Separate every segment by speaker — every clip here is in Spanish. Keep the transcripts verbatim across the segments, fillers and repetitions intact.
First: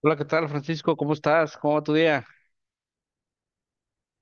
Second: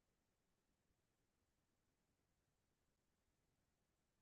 Speaker 1: Hola, ¿qué tal, Francisco? ¿Cómo estás? ¿Cómo va tu día?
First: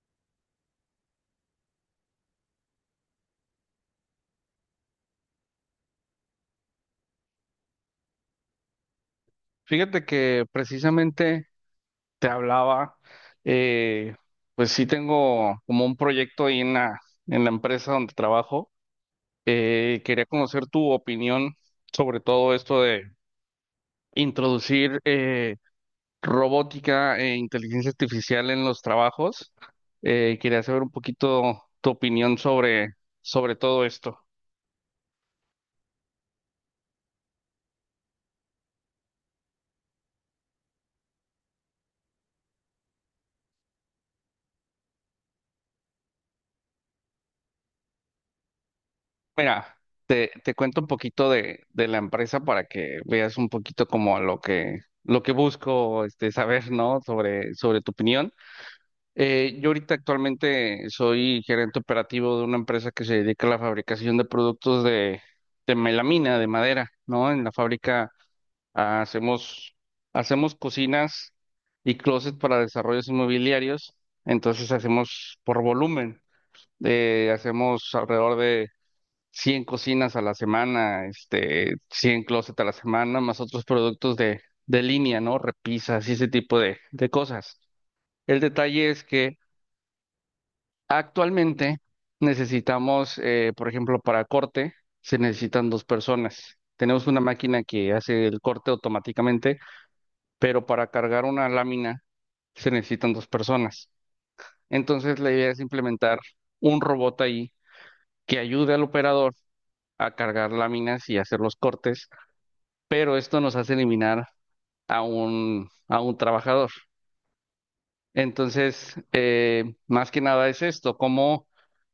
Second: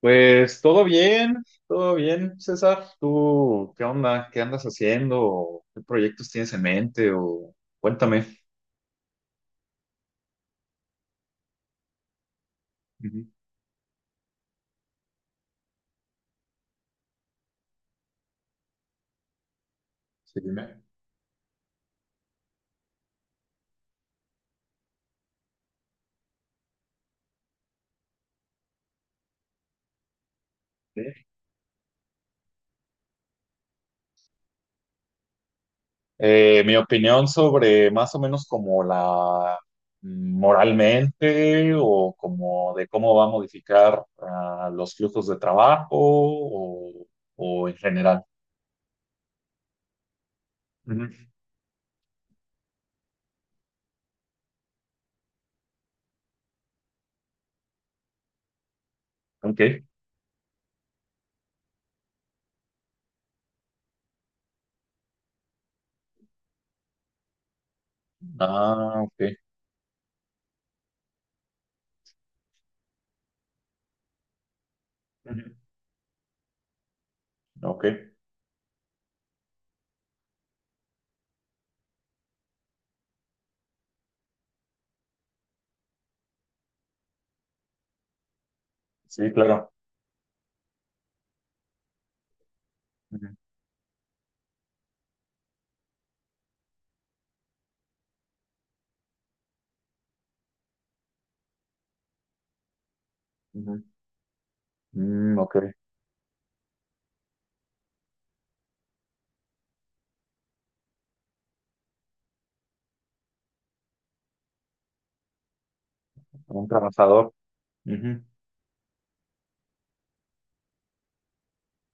Speaker 2: Pues todo bien, todo bien, César. ¿Tú qué onda? ¿Qué andas haciendo? ¿Qué proyectos tienes en mente? O cuéntame.
Speaker 1: Fíjate que precisamente te hablaba,
Speaker 2: Ujú.
Speaker 1: eh, pues sí tengo como un proyecto ahí en la, en la empresa donde trabajo. Eh, quería
Speaker 2: Sí,
Speaker 1: conocer
Speaker 2: dime.
Speaker 1: tu opinión sobre todo esto de introducir eh, robótica e inteligencia artificial en los trabajos. Eh, quería saber un poquito tu opinión sobre, sobre todo esto.
Speaker 2: Eh, mi opinión sobre más o menos como la mm, moralmente o como de cómo va a modificar ah, los flujos de trabajo o, o en general.
Speaker 1: Mira, te, te cuento un
Speaker 2: Ujú.
Speaker 1: poquito de, de la empresa para que veas un poquito como lo que, lo que busco este, saber, ¿no? Sobre, sobre tu opinión. Eh, yo
Speaker 2: Ok.
Speaker 1: ahorita actualmente soy gerente operativo de una empresa que se dedica a la fabricación de productos de, de melamina, de madera, ¿no? En la fábrica ah,
Speaker 2: Ah, ok.
Speaker 1: hacemos, hacemos cocinas y closets para desarrollos inmobiliarios, entonces hacemos
Speaker 2: Ujú.
Speaker 1: por volumen, eh,
Speaker 2: Ok.
Speaker 1: hacemos alrededor de cien cocinas a la semana, este, cien closets a la semana, más otros productos de, de línea, ¿no? Repisas y ese tipo de, de cosas. El detalle es
Speaker 2: Sí,
Speaker 1: que
Speaker 2: claro.
Speaker 1: actualmente necesitamos,
Speaker 2: Ujú.
Speaker 1: eh, por ejemplo, para corte, se necesitan dos personas. Tenemos una máquina que hace el corte automáticamente, pero para cargar una lámina se necesitan dos
Speaker 2: Ujú.
Speaker 1: personas. Entonces la
Speaker 2: Mm,
Speaker 1: idea
Speaker 2: ok.
Speaker 1: es implementar un robot ahí que ayude al operador a cargar láminas y hacer los cortes, pero esto nos hace eliminar a un, a un
Speaker 2: Un
Speaker 1: trabajador.
Speaker 2: trabajador. Ujú.
Speaker 1: Entonces, eh, más que nada es esto, cómo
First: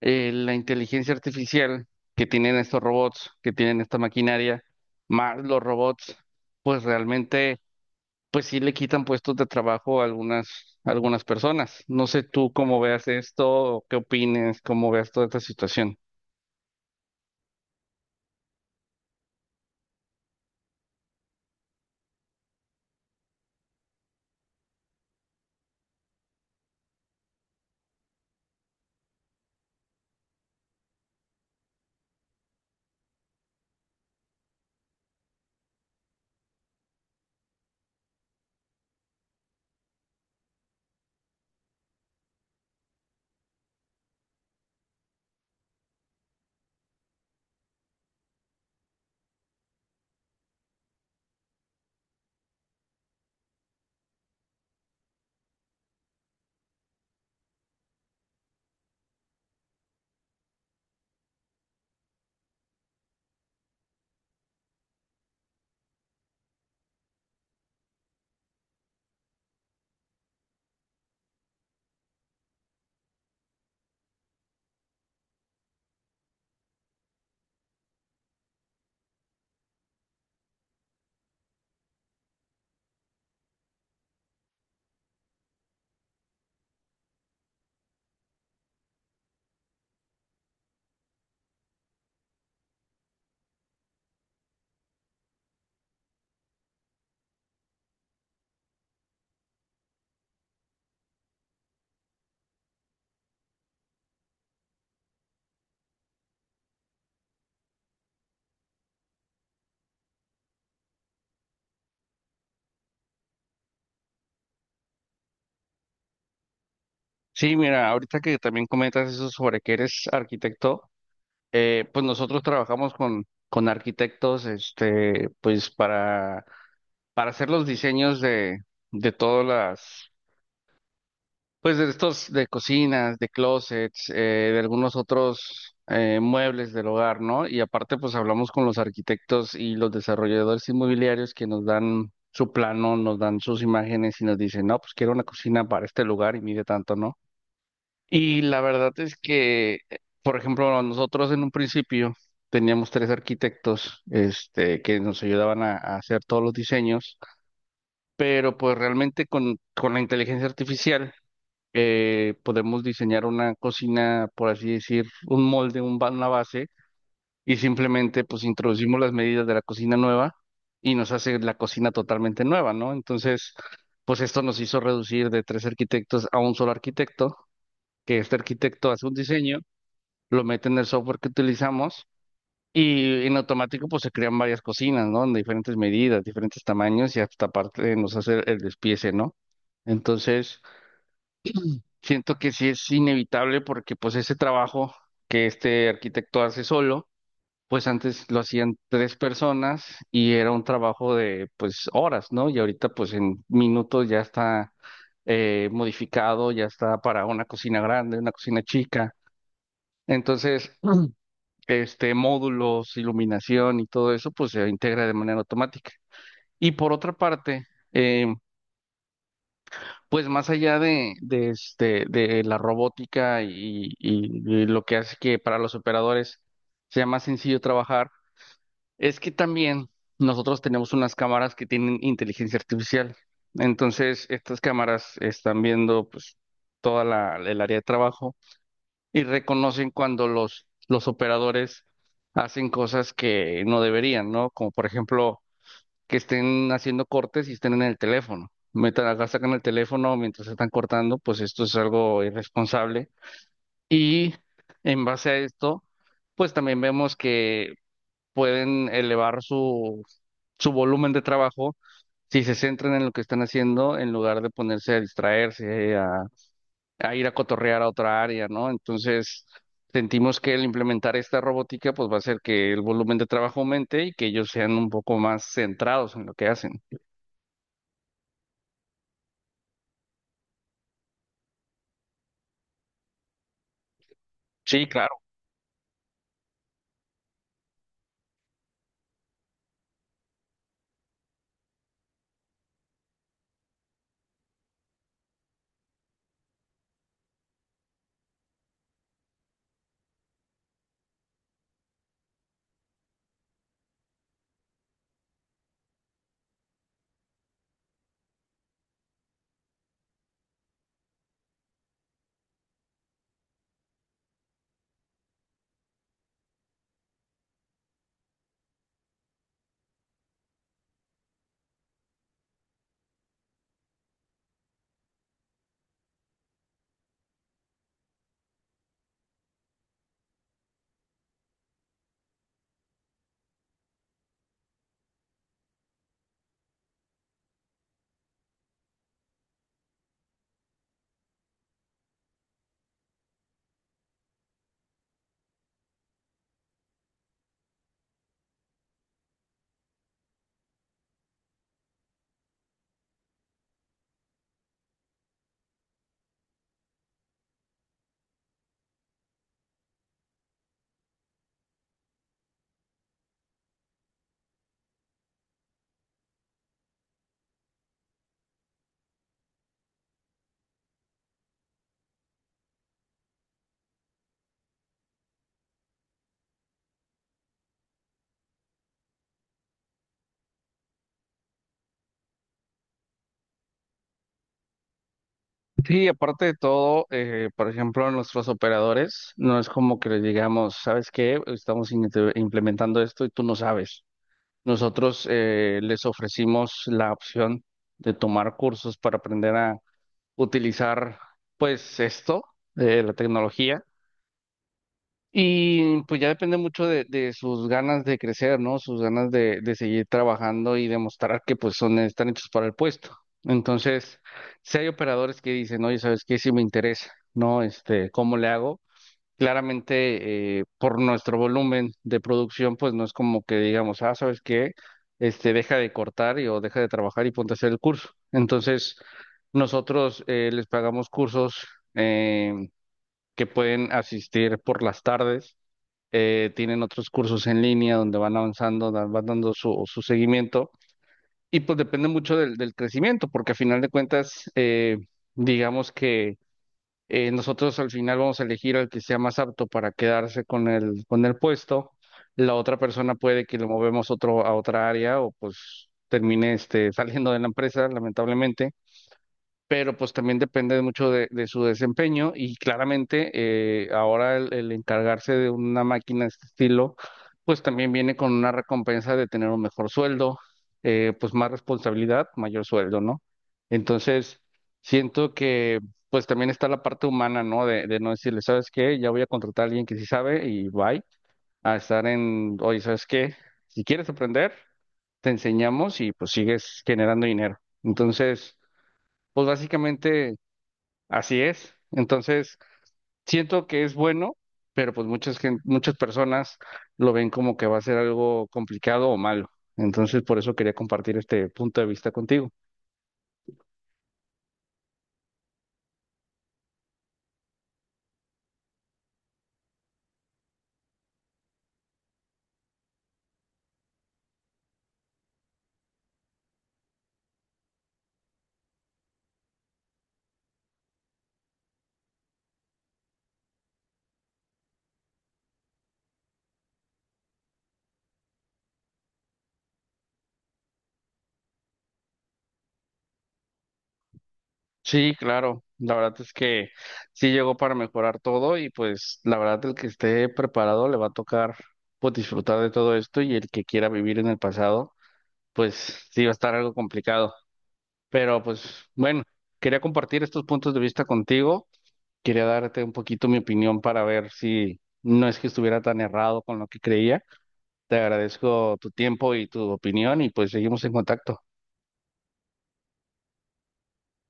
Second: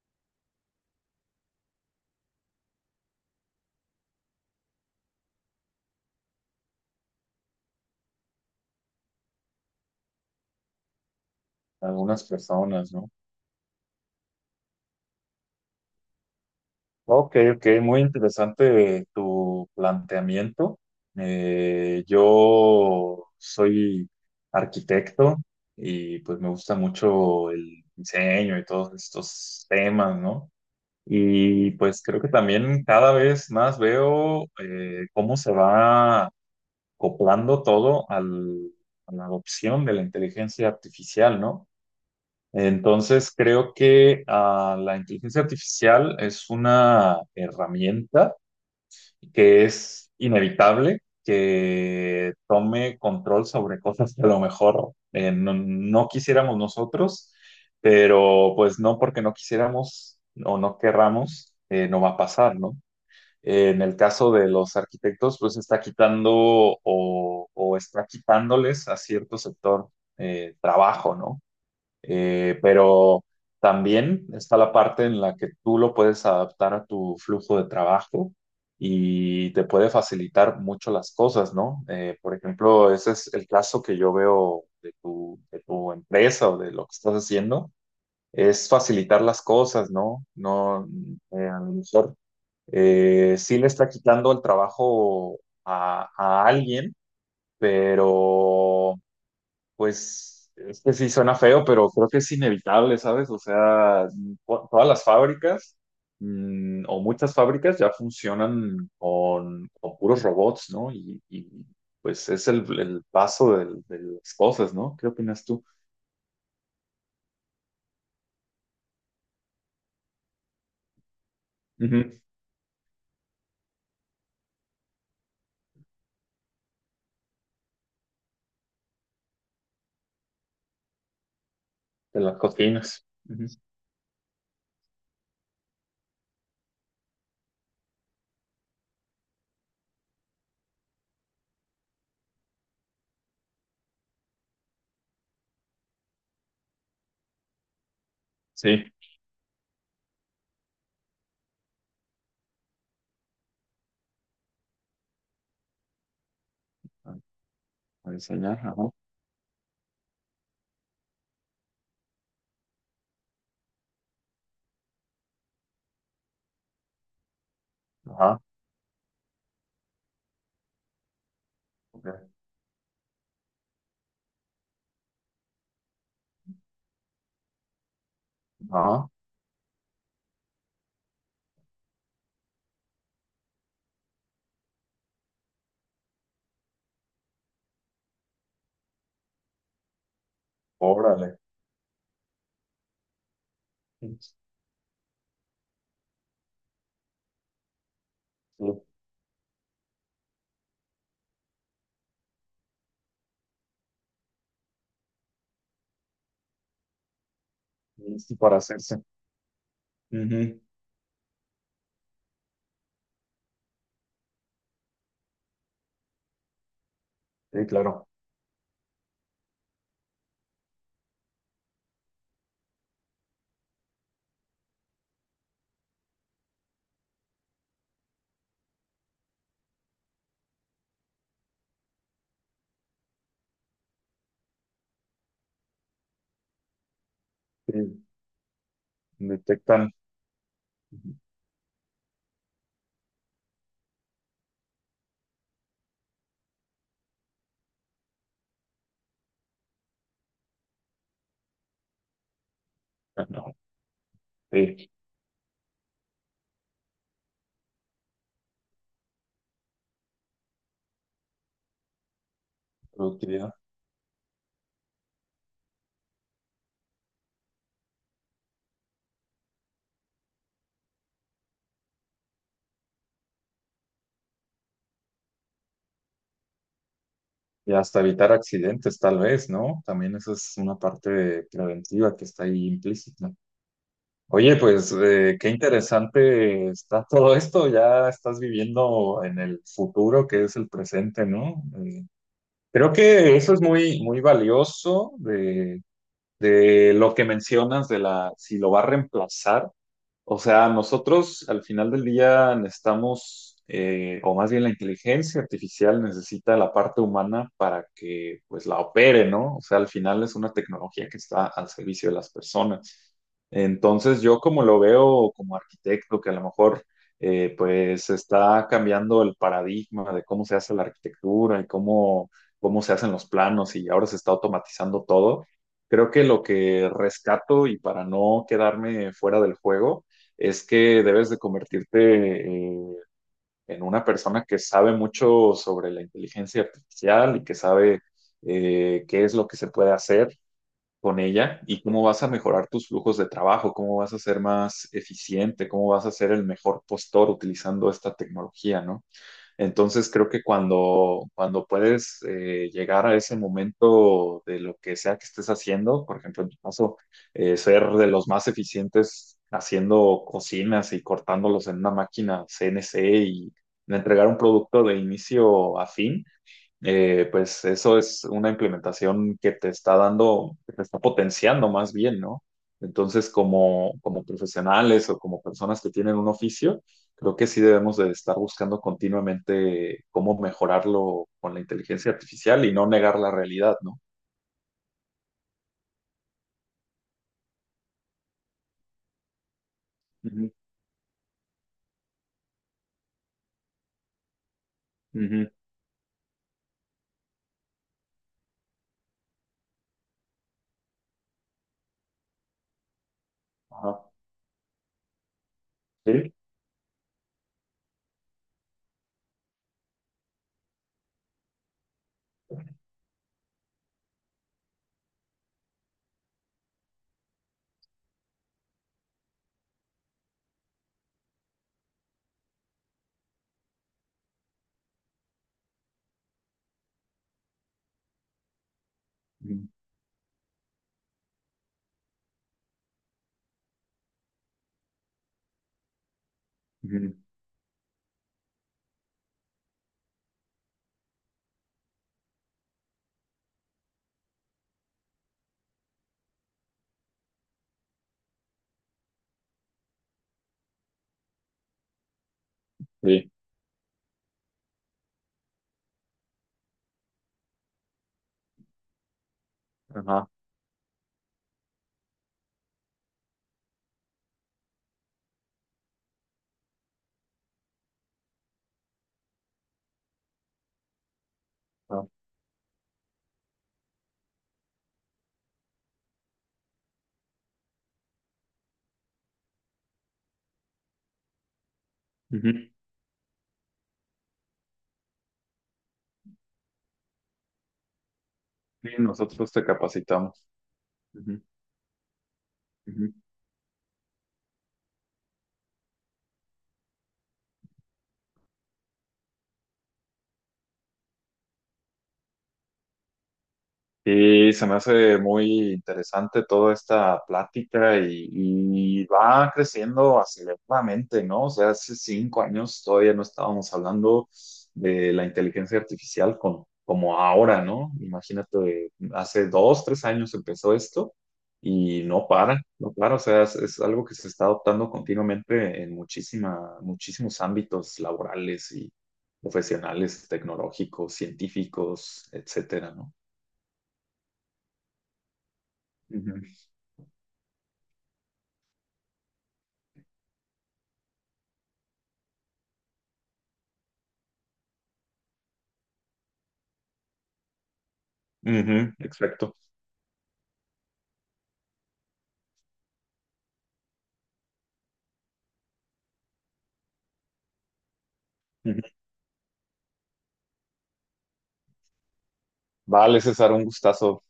Speaker 1: eh, la inteligencia artificial que tienen estos robots, que tienen esta maquinaria, más los robots, pues realmente, pues sí le quitan puestos de trabajo a algunas, a algunas personas. No
Speaker 2: Algunas
Speaker 1: sé tú cómo
Speaker 2: personas,
Speaker 1: veas
Speaker 2: ¿no?
Speaker 1: esto, qué opines, cómo veas toda esta situación.
Speaker 2: Ok, ok, muy interesante tu planteamiento. Eh, yo soy arquitecto y pues me gusta mucho el diseño y todos estos temas, ¿no? Y pues creo que también cada vez más veo eh, cómo se va acoplando todo al- a la adopción de la inteligencia artificial, ¿no? Entonces, creo que ah, la inteligencia artificial es una herramienta que es inevitable que tome control sobre cosas que a lo mejor eh, no, no quisiéramos nosotros, pero pues no porque no quisiéramos o no querramos, eh, no va a pasar, ¿no? En el caso de los arquitectos, pues está quitando o, o está quitándoles a cierto sector eh, trabajo, ¿no? Eh, pero también está la parte en la que tú lo puedes adaptar a tu flujo de trabajo y te puede facilitar mucho las cosas, ¿no? Eh, por ejemplo, ese es el caso que yo veo de tu, de tu empresa o de lo que estás haciendo, es facilitar las cosas, ¿no? No, eh, a lo mejor eh, sí le está quitando el trabajo a a alguien, pero pues es que sí suena feo, pero creo que es inevitable, ¿sabes? O sea, to- todas las fábricas mm, o muchas fábricas ya funcionan con, con puros robots, ¿no? Y, y, pues es el, el paso del- de las cosas, ¿no? ¿Qué opinas tú?
Speaker 1: Sí, mira, ahorita que también comentas eso sobre que eres arquitecto, eh, pues
Speaker 2: Ujú.
Speaker 1: nosotros trabajamos con, con arquitectos, este, pues para, para hacer los diseños de, de todas las, pues de
Speaker 2: De
Speaker 1: estos,
Speaker 2: las
Speaker 1: de
Speaker 2: cocinas.
Speaker 1: cocinas, de
Speaker 2: Ujú.
Speaker 1: closets, eh, de algunos otros eh, muebles del hogar, ¿no? Y aparte, pues hablamos con los arquitectos y los desarrolladores inmobiliarios que nos dan su plano, nos dan sus imágenes y nos dicen, no, pues quiero una cocina para este lugar y mide tanto, ¿no? Y la verdad
Speaker 2: Sí.
Speaker 1: es que, por ejemplo, nosotros en un principio teníamos tres arquitectos, este, que nos ayudaban a, a hacer todos los
Speaker 2: A
Speaker 1: diseños,
Speaker 2: a
Speaker 1: pero
Speaker 2: diseñar, ajá.
Speaker 1: pues realmente con, con la inteligencia artificial eh, podemos diseñar una cocina, por así decir, un molde, un, ba- una base, y simplemente
Speaker 2: Ajá.
Speaker 1: pues introducimos las medidas de la cocina nueva y nos hace la cocina
Speaker 2: Ok.
Speaker 1: totalmente nueva, ¿no? Entonces, pues esto nos hizo reducir de tres arquitectos a un solo arquitecto, que este arquitecto hace
Speaker 2: Ajá.
Speaker 1: un diseño, lo mete en el software que utilizamos y en automático pues se crean varias cocinas, ¿no? En diferentes medidas, diferentes tamaños y hasta aparte nos hace el despiece, ¿no? Entonces,
Speaker 2: Órale.
Speaker 1: siento que sí es inevitable porque pues
Speaker 2: Sí,
Speaker 1: ese trabajo que este arquitecto hace solo, pues antes lo hacían tres personas y era un trabajo de pues horas, ¿no? Y ahorita pues en minutos ya está eh, modificado, ya está para una cocina grande, una
Speaker 2: sí, para
Speaker 1: cocina
Speaker 2: hacerse.
Speaker 1: chica.
Speaker 2: Ujú.
Speaker 1: Entonces, este, módulos, iluminación y todo eso, pues se integra de manera automática. Y por otra parte,
Speaker 2: Sí, claro.
Speaker 1: eh, pues más allá de, de, este, de la robótica y, y- y lo que hace que para los operadores sea más sencillo trabajar, es que también nosotros tenemos unas cámaras que tienen inteligencia artificial. Entonces, estas cámaras están viendo pues toda la, el área de
Speaker 2: Sí.
Speaker 1: trabajo y reconocen
Speaker 2: Detectan.
Speaker 1: cuando los, los
Speaker 2: Ujú.
Speaker 1: operadores hacen cosas que no deberían, ¿no? Como por ejemplo, que estén haciendo cortes y estén en el teléfono. Metan acá, sacan el teléfono mientras están cortando, pues esto es algo irresponsable.
Speaker 2: Ajá.
Speaker 1: Y
Speaker 2: Sí.
Speaker 1: en base a esto, pues también vemos que pueden elevar su, su volumen de trabajo si se centran en lo que están
Speaker 2: Productividad.
Speaker 1: haciendo en lugar de ponerse a distraerse, a ir a cotorrear a otra área, ¿no? Entonces, sentimos que el implementar esta robótica, pues va a hacer que el volumen de trabajo aumente y que ellos sean un poco más centrados en lo que hacen.
Speaker 2: Y hasta evitar accidentes, tal vez, ¿no? También eso es una parte de- preventiva que está ahí implícita. Oye,
Speaker 1: Sí,
Speaker 2: pues
Speaker 1: claro.
Speaker 2: eh, qué interesante está todo esto. Ya estás viviendo en el futuro, que es el presente, ¿no? Eh, creo que eso es muy, muy valioso de, de lo que mencionas de la, si lo va a reemplazar. O sea, nosotros al final del día necesitamos, eh, o más bien la inteligencia artificial necesita la parte humana para que pues la opere, ¿no? O sea, al final es una tecnología que está al servicio de las personas. Entonces, yo como lo veo como arquitecto, que a lo mejor eh, pues está cambiando el paradigma de cómo se hace la arquitectura y cómo, cómo se hacen los planos y ahora se está automatizando todo. Creo que lo que rescato y para no quedarme fuera del juego, es que debes de convertirte eh, en una persona que sabe mucho sobre la inteligencia artificial y que sabe eh, qué es lo que se puede hacer con ella y cómo vas a mejorar tus flujos de trabajo, cómo vas a ser más eficiente, cómo vas a ser el mejor postor utilizando esta tecnología, ¿no? Entonces creo que cuando, cuando puedes eh, llegar a ese momento de lo que sea que estés haciendo, por ejemplo, en tu caso, eh, ser de los más eficientes haciendo cocinas y cortándolos en una máquina C N C y entregar un producto de inicio a fin, eh, pues eso es una implementación que te está dando, que te está potenciando más bien, ¿no? Entonces, como, como profesionales o como personas que tienen un oficio, creo que sí debemos de estar buscando continuamente cómo mejorarlo con la inteligencia artificial y no negar la realidad, ¿no?
Speaker 1: Sí, aparte de todo, eh, por ejemplo, nuestros operadores, no es como que les
Speaker 2: Ujú,
Speaker 1: digamos, ¿sabes qué? Estamos in- implementando esto y tú no sabes. Nosotros
Speaker 2: ujú,
Speaker 1: eh, les ofrecimos la opción de tomar cursos para aprender a utilizar, pues, esto, eh, la tecnología.
Speaker 2: ajá,
Speaker 1: Y pues ya
Speaker 2: sí,
Speaker 1: depende mucho de, de sus ganas de crecer, ¿no? Sus ganas de, de seguir trabajando y demostrar que pues son, están hechos para el puesto. Entonces, si hay operadores que dicen, oye, ¿sabes qué? Si me interesa, ¿no? Este, ¿cómo le hago? Claramente, eh, por nuestro volumen de producción, pues no es como que digamos, ah, ¿sabes qué? Este, deja de cortar y, o deja de trabajar y ponte a hacer el curso. Entonces,
Speaker 2: ujú,
Speaker 1: nosotros eh, les pagamos cursos eh, que pueden asistir por las tardes, eh, tienen otros
Speaker 2: ujú,
Speaker 1: cursos en línea donde van avanzando, dan- van dando su, su seguimiento y pues depende mucho del, del crecimiento, porque a final de cuentas, eh, digamos que eh, nosotros al final vamos a elegir al que sea más apto para quedarse con el, con el puesto, la otra persona
Speaker 2: sí,
Speaker 1: puede que lo movemos otro, a otra área, o pues termine este, saliendo de la empresa, lamentablemente, pero pues
Speaker 2: ajá,
Speaker 1: también depende mucho de, de su desempeño y claramente eh, ahora el, el encargarse de una máquina de este estilo, pues también viene con una recompensa de tener un mejor sueldo, eh, pues más
Speaker 2: ajá,
Speaker 1: responsabilidad, mayor sueldo, ¿no? Entonces, siento que pues también está la parte humana, ¿no? De, de no decirle, ¿sabes qué? Ya voy a contratar a alguien que sí sabe y bye, a estar en,
Speaker 2: ujú,
Speaker 1: oye, ¿sabes qué? Si quieres aprender, te enseñamos y pues sigues generando dinero. Entonces...
Speaker 2: sí,
Speaker 1: Pues
Speaker 2: nosotros te
Speaker 1: básicamente.
Speaker 2: capacitamos.
Speaker 1: Así
Speaker 2: Ujú,
Speaker 1: es. Entonces,
Speaker 2: ujú.
Speaker 1: siento que es bueno, pero pues muchas gen- muchas personas lo ven como que va a ser algo complicado o malo. Entonces, por eso quería compartir este punto de vista contigo.
Speaker 2: Sí, se me hace muy interesante toda esta plática y, y va creciendo aceleradamente, ¿no? O sea, hace cinco años todavía no estábamos hablando de la inteligencia artificial con- como ahora, ¿no? Imagínate, hace dos, tres años empezó esto y no para, no para, o sea, es, es algo que se está adoptando continuamente en muchísima, muchísimos ámbitos laborales y profesionales, tecnológicos, científicos, etcétera, ¿no?
Speaker 1: Sí, claro. La verdad es que sí llegó para mejorar todo y pues la verdad el que esté preparado le va a tocar pues disfrutar de todo esto y el que quiera vivir en el pasado, pues sí va a estar algo complicado. Pero pues
Speaker 2: Ujú,
Speaker 1: bueno,
Speaker 2: exacto.
Speaker 1: quería compartir estos puntos de vista contigo. Quería darte un poquito mi opinión para ver si no es que estuviera tan errado con lo que creía. Te agradezco
Speaker 2: Ujú.
Speaker 1: tu tiempo y tu opinión y pues seguimos en contacto.
Speaker 2: Vale, César, un gustazo.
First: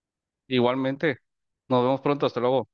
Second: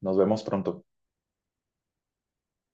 Speaker 2: Nos vemos pronto.
Speaker 1: Igualmente, nos vemos pronto, hasta luego.